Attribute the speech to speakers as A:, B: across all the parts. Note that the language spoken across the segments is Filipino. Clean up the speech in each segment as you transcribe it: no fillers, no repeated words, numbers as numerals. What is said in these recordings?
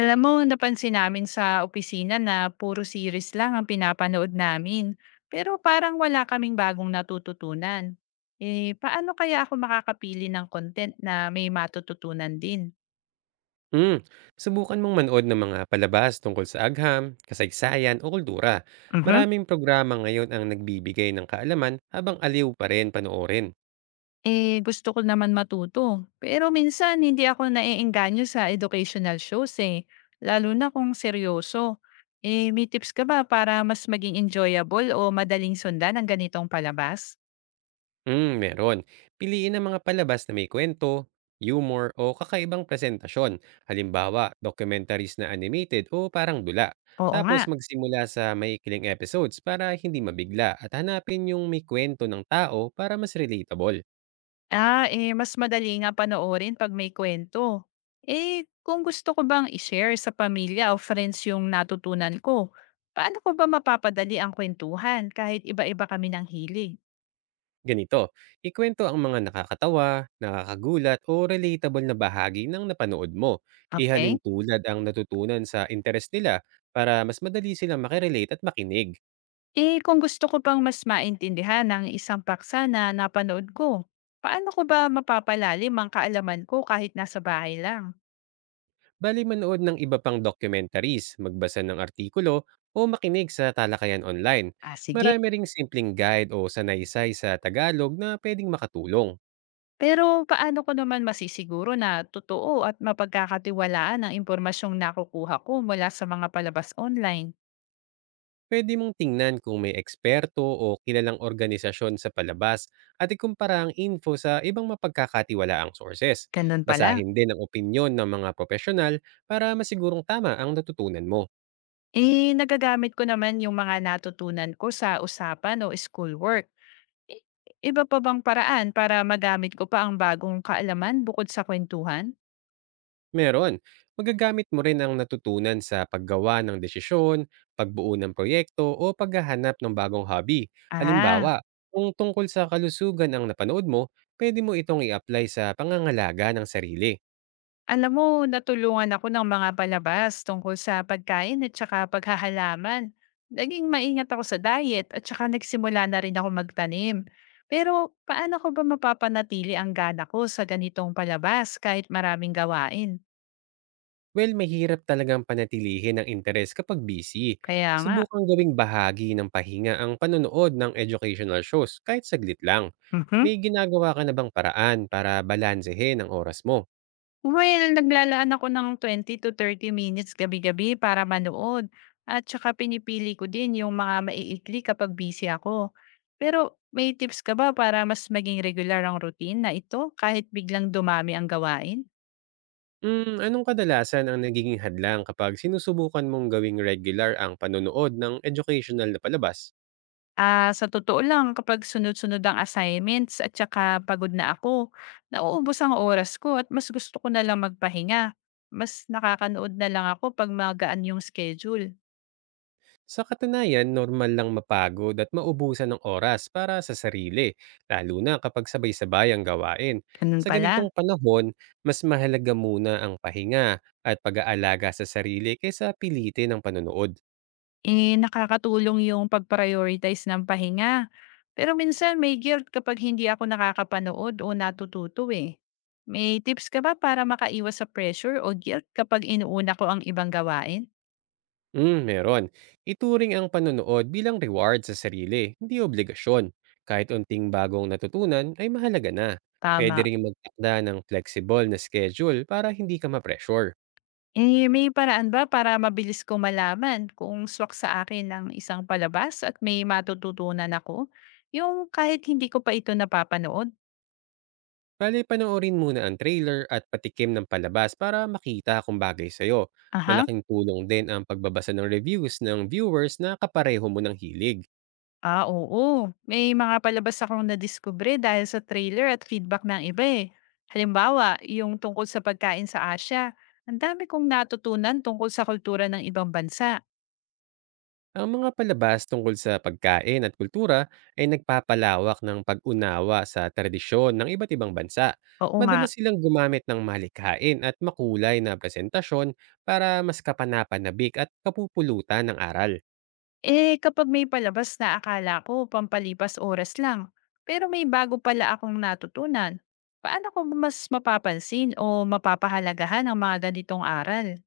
A: Alam mo, napansin namin sa opisina na puro series lang ang pinapanood namin. Pero parang wala kaming bagong natututunan. Eh, paano kaya ako makakapili ng content na may matututunan din?
B: Hmm, Subukan mong manood ng mga palabas tungkol sa agham, kasaysayan o kultura.
A: Mhm.
B: Maraming programa ngayon ang nagbibigay ng kaalaman habang aliw pa rin panoorin.
A: Eh, gusto ko naman matuto. Pero minsan, hindi ako naiengganyo sa educational shows eh. Lalo na kung seryoso. Eh, may tips ka ba para mas maging enjoyable o madaling sundan ang ganitong palabas?
B: Hmm, meron. Piliin ang mga palabas na may kwento, humor o kakaibang presentasyon. Halimbawa, documentaries na animated o parang dula.
A: Oo nga.
B: Tapos magsimula sa maikiling episodes para hindi mabigla at hanapin yung may kwento ng tao para mas relatable.
A: Ah, eh, mas madali nga panoorin 'pag may kwento. Eh, kung gusto ko bang i-share sa pamilya o friends yung natutunan ko, paano ko ba mapapadali ang kwentuhan kahit iba-iba kami ng hilig?
B: Ganito, ikwento ang mga nakakatawa, nakakagulat o relatable na bahagi ng napanood mo. Ihalin
A: Okay.
B: tulad ang natutunan sa interes nila para mas madali silang makirelate at makinig.
A: Eh, kung gusto ko pang mas maintindihan ang isang paksa na napanood ko, paano ko ba mapapalalim ang kaalaman ko kahit nasa bahay lang?
B: Bali manood ng iba pang documentaries, magbasa ng artikulo o makinig sa talakayan online.
A: Ah, sige.
B: Marami ring simpleng guide o sanaysay sa Tagalog na pwedeng makatulong.
A: Pero paano ko naman masisiguro na totoo at mapagkakatiwalaan ang impormasyong nakukuha ko mula sa mga palabas online?
B: Puwede mong tingnan kung may eksperto o kilalang organisasyon sa palabas at ikumpara ang info sa ibang mapagkakatiwalaang sources.
A: Ganun pala.
B: Basahin din ang opinyon ng mga profesional para masigurong tama ang natutunan mo.
A: Eh, nagagamit ko naman yung mga natutunan ko sa usapan o schoolwork. I- Iba pa bang paraan para magamit ko pa ang bagong kaalaman bukod sa kwentuhan?
B: Meron, magagamit mo rin ang natutunan sa paggawa ng desisyon, pagbuo ng proyekto o paghahanap ng bagong hobby.
A: Ah.
B: Halimbawa, kung tungkol sa kalusugan ang napanood mo, pwede mo itong i-apply sa pangangalaga ng sarili.
A: Alam mo, natulungan ako ng mga palabas tungkol sa pagkain at saka paghahalaman. Naging maingat ako sa diet at saka nagsimula na rin ako magtanim. Pero paano ko ba mapapanatili ang gana ko sa ganitong palabas kahit maraming gawain?
B: Well, mahirap talagang panatilihin ang interes kapag busy.
A: Kaya nga.
B: Subukang gawing bahagi ng pahinga ang panonood ng educational shows kahit saglit lang. May ginagawa ka na bang paraan para balansehin ang oras mo?
A: Well, naglalaan ako ng 20 to 30 minutes gabi-gabi para manood at saka pinipili ko din yung mga maiikli kapag busy ako. Pero may tips ka ba para mas maging regular ang routine na ito kahit biglang dumami ang gawain?
B: Mm, anong kadalasan ang nagiging hadlang kapag sinusubukan mong gawing regular ang panonood ng educational na palabas?
A: Ah, sa totoo lang kapag sunod-sunod ang assignments at saka pagod na ako, nauubos ang oras ko at mas gusto ko na lang magpahinga. Mas nakakanood na lang ako pag magaan yung schedule.
B: Sa katunayan, normal lang mapagod at maubusan ng oras para sa sarili, lalo na kapag sabay-sabay ang gawain.
A: Ganun
B: Sa ganitong
A: pala.
B: panahon, mas mahalaga muna ang pahinga at pag-aalaga sa sarili kaysa pilitin ang panonood.
A: Eh, nakakatulong yung pag-prioritize ng pahinga. Pero minsan may guilt kapag hindi ako nakakapanood o natututo eh. May tips ka ba para makaiwas sa pressure o guilt kapag inuuna ko ang ibang gawain?
B: Mm, meron. Ituring ang panonood bilang reward sa sarili, hindi obligasyon. Kahit unting bagong natutunan ay mahalaga na. Pwede
A: Tama.
B: rin magtakda ng flexible na schedule para hindi ka ma-pressure.
A: Eh, may paraan ba para mabilis ko malaman kung swak sa akin ng isang palabas at may matututunan ako? Yung kahit hindi ko pa ito napapanood?
B: Bale, panoorin muna ang trailer at patikim ng palabas para makita kung bagay sa'yo.
A: Aha.
B: Malaking tulong din ang pagbabasa ng reviews ng viewers na kapareho mo ng hilig.
A: Ah, oo. May mga palabas akong nadiskubre dahil sa trailer at feedback ng iba eh. Halimbawa, yung tungkol sa pagkain sa Asia. Ang dami kong natutunan tungkol sa kultura ng ibang bansa.
B: Ang mga palabas tungkol sa pagkain at kultura ay nagpapalawak ng pag-unawa sa tradisyon ng iba't ibang bansa.
A: Oo nga.
B: Madalas silang gumamit ng malikhain at makulay na presentasyon para mas kapanapanabik at kapupulutan ng aral.
A: Eh, kapag may palabas na akala ko pampalipas oras lang, pero may bago pala akong natutunan. Paano ko mas mapapansin o mapapahalagahan ang mga ganitong aral?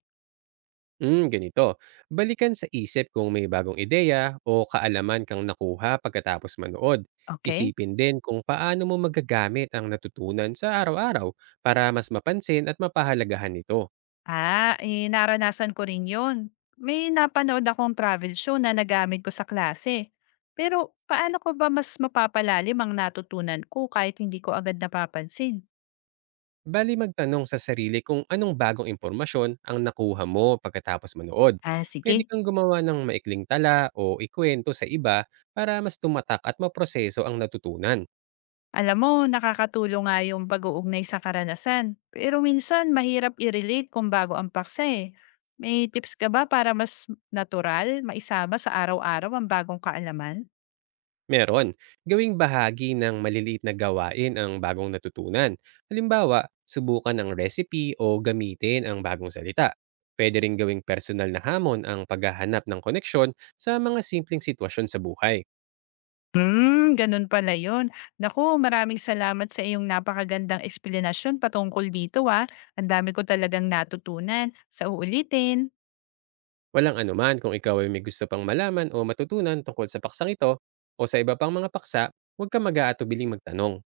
B: Ganito. Balikan sa isip kung may bagong ideya o kaalaman kang nakuha pagkatapos manood.
A: Okay?
B: Isipin din kung paano mo magagamit ang natutunan sa araw-araw para mas mapansin at mapahalagahan ito.
A: Ah, eh, naranasan ko rin yun. May napanood akong travel show na nagamit ko sa klase. Pero paano ko ba mas mapapalalim ang natutunan ko kahit hindi ko agad napapansin?
B: Bali magtanong sa sarili kung anong bagong impormasyon ang nakuha mo pagkatapos manood.
A: Ah,
B: Pwede
A: sige.
B: kang gumawa ng maikling tala o ikwento sa iba para mas tumatak at maproseso ang natutunan.
A: Alam mo, nakakatulong nga yung pag-uugnay sa karanasan. Pero minsan, mahirap i-relate kung bago ang paksa eh. May tips ka ba para mas natural, maisama sa araw-araw ang bagong kaalaman?
B: Meron. Gawing bahagi ng maliliit na gawain ang bagong natutunan. Halimbawa, subukan ang recipe o gamitin ang bagong salita. Pwede rin gawing personal na hamon ang paghahanap ng koneksyon sa mga simpleng sitwasyon sa buhay.
A: Ganun pala yun. Naku, maraming salamat sa iyong napakagandang eksplanasyon patungkol dito, ah. Ang dami ko talagang natutunan. Sa uulitin.
B: Walang anuman kung ikaw ay may gusto pang malaman o matutunan tungkol sa paksang ito o sa iba pang mga paksa, huwag ka mag-aatubiling magtanong.